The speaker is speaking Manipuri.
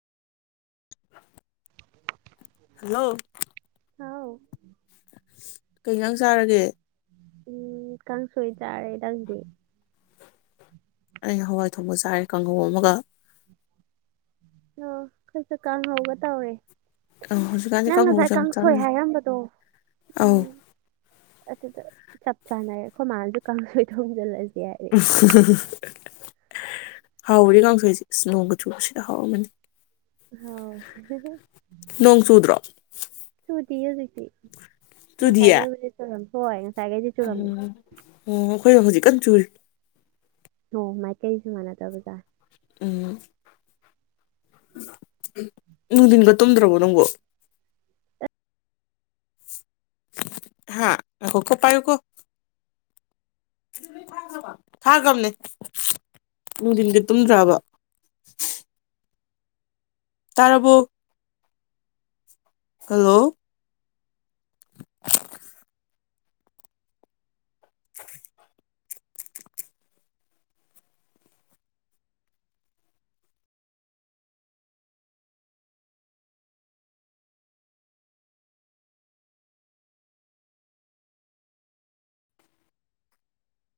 ꯍꯂꯣ ꯍꯥꯎ ꯀꯩꯩꯅꯪ ꯆꯥꯔꯒꯦ ꯎꯝ ꯀꯥꯡꯪꯁꯣꯏ ꯆꯔ ꯂꯥꯛꯗꯤ ꯑꯩ ꯍꯋꯥꯏ ꯊꯣꯡꯄ ꯆꯥꯏꯔꯦ ꯀꯥꯡꯒꯧ ꯑꯃꯒ ꯑꯣ ꯈꯁ ꯀꯥꯝ ꯍꯕ ꯇꯋꯦ ꯑꯧ ꯍꯧꯖꯤꯛꯀꯥꯟꯁꯦ ꯅꯪ ꯀꯥꯡꯍꯧꯁꯦ ꯉꯁꯥꯏ ꯌꯥꯝ ꯀꯥꯡꯁꯣꯏ ꯆꯥꯅꯩ ꯍꯥꯏꯔꯝꯕꯗꯣ ꯑꯧ ꯎꯝ ꯑꯗꯨꯗ ꯆꯞ ꯆꯥꯅꯏꯌꯦ ꯑꯩꯈꯣꯏ ꯃꯥꯜꯁꯨ ꯀꯥꯡꯁꯨꯣꯏ ꯊꯣꯡꯁꯤꯜꯂꯁꯤꯦ ꯎ ꯍꯥꯎꯔꯤ ꯀꯥꯡꯁꯣꯏꯁꯦ ꯏꯁ꯭ꯅꯣꯒ ꯆꯨꯕꯁꯤꯗ ꯍꯥꯎꯔꯝꯒꯅꯤ ꯅꯣꯡ ꯆꯨꯗ꯭ꯔꯣ ꯍꯥꯎ ꯗꯤꯤ ꯑꯗꯨꯗꯤꯦ ꯁꯦ ꯆꯨꯗꯤꯌꯦ ꯃꯤ ꯇ ꯅ ꯍꯣꯏ ꯉꯁꯥꯏꯈꯩꯗꯤ ꯆꯨꯔꯝꯃꯦ ꯎꯝ ꯑꯣꯈꯣꯏ ꯍꯧꯖꯤ ꯀ ꯆꯨꯜ ꯍ ꯃꯥꯏ ꯀꯩꯁꯨ ꯃꯅ ꯇꯕꯖꯥ ꯎꯝ ꯅꯨꯡꯊꯤꯟꯒ ꯇꯨꯝꯗ꯭ꯔꯕꯣ ꯅꯪꯕꯣ ꯍꯥꯥ ꯍꯣꯀꯣ ꯄꯥꯏꯌꯨ ꯀꯣ ꯊꯥꯈ꯭ꯔꯕꯅꯦ ꯅꯨꯡꯊꯤꯟꯗꯤ ꯇꯨꯝꯗ꯭ꯔꯕ ꯇꯔꯕꯨ ꯍꯜꯂꯣ [unintelligible] [unintelligible]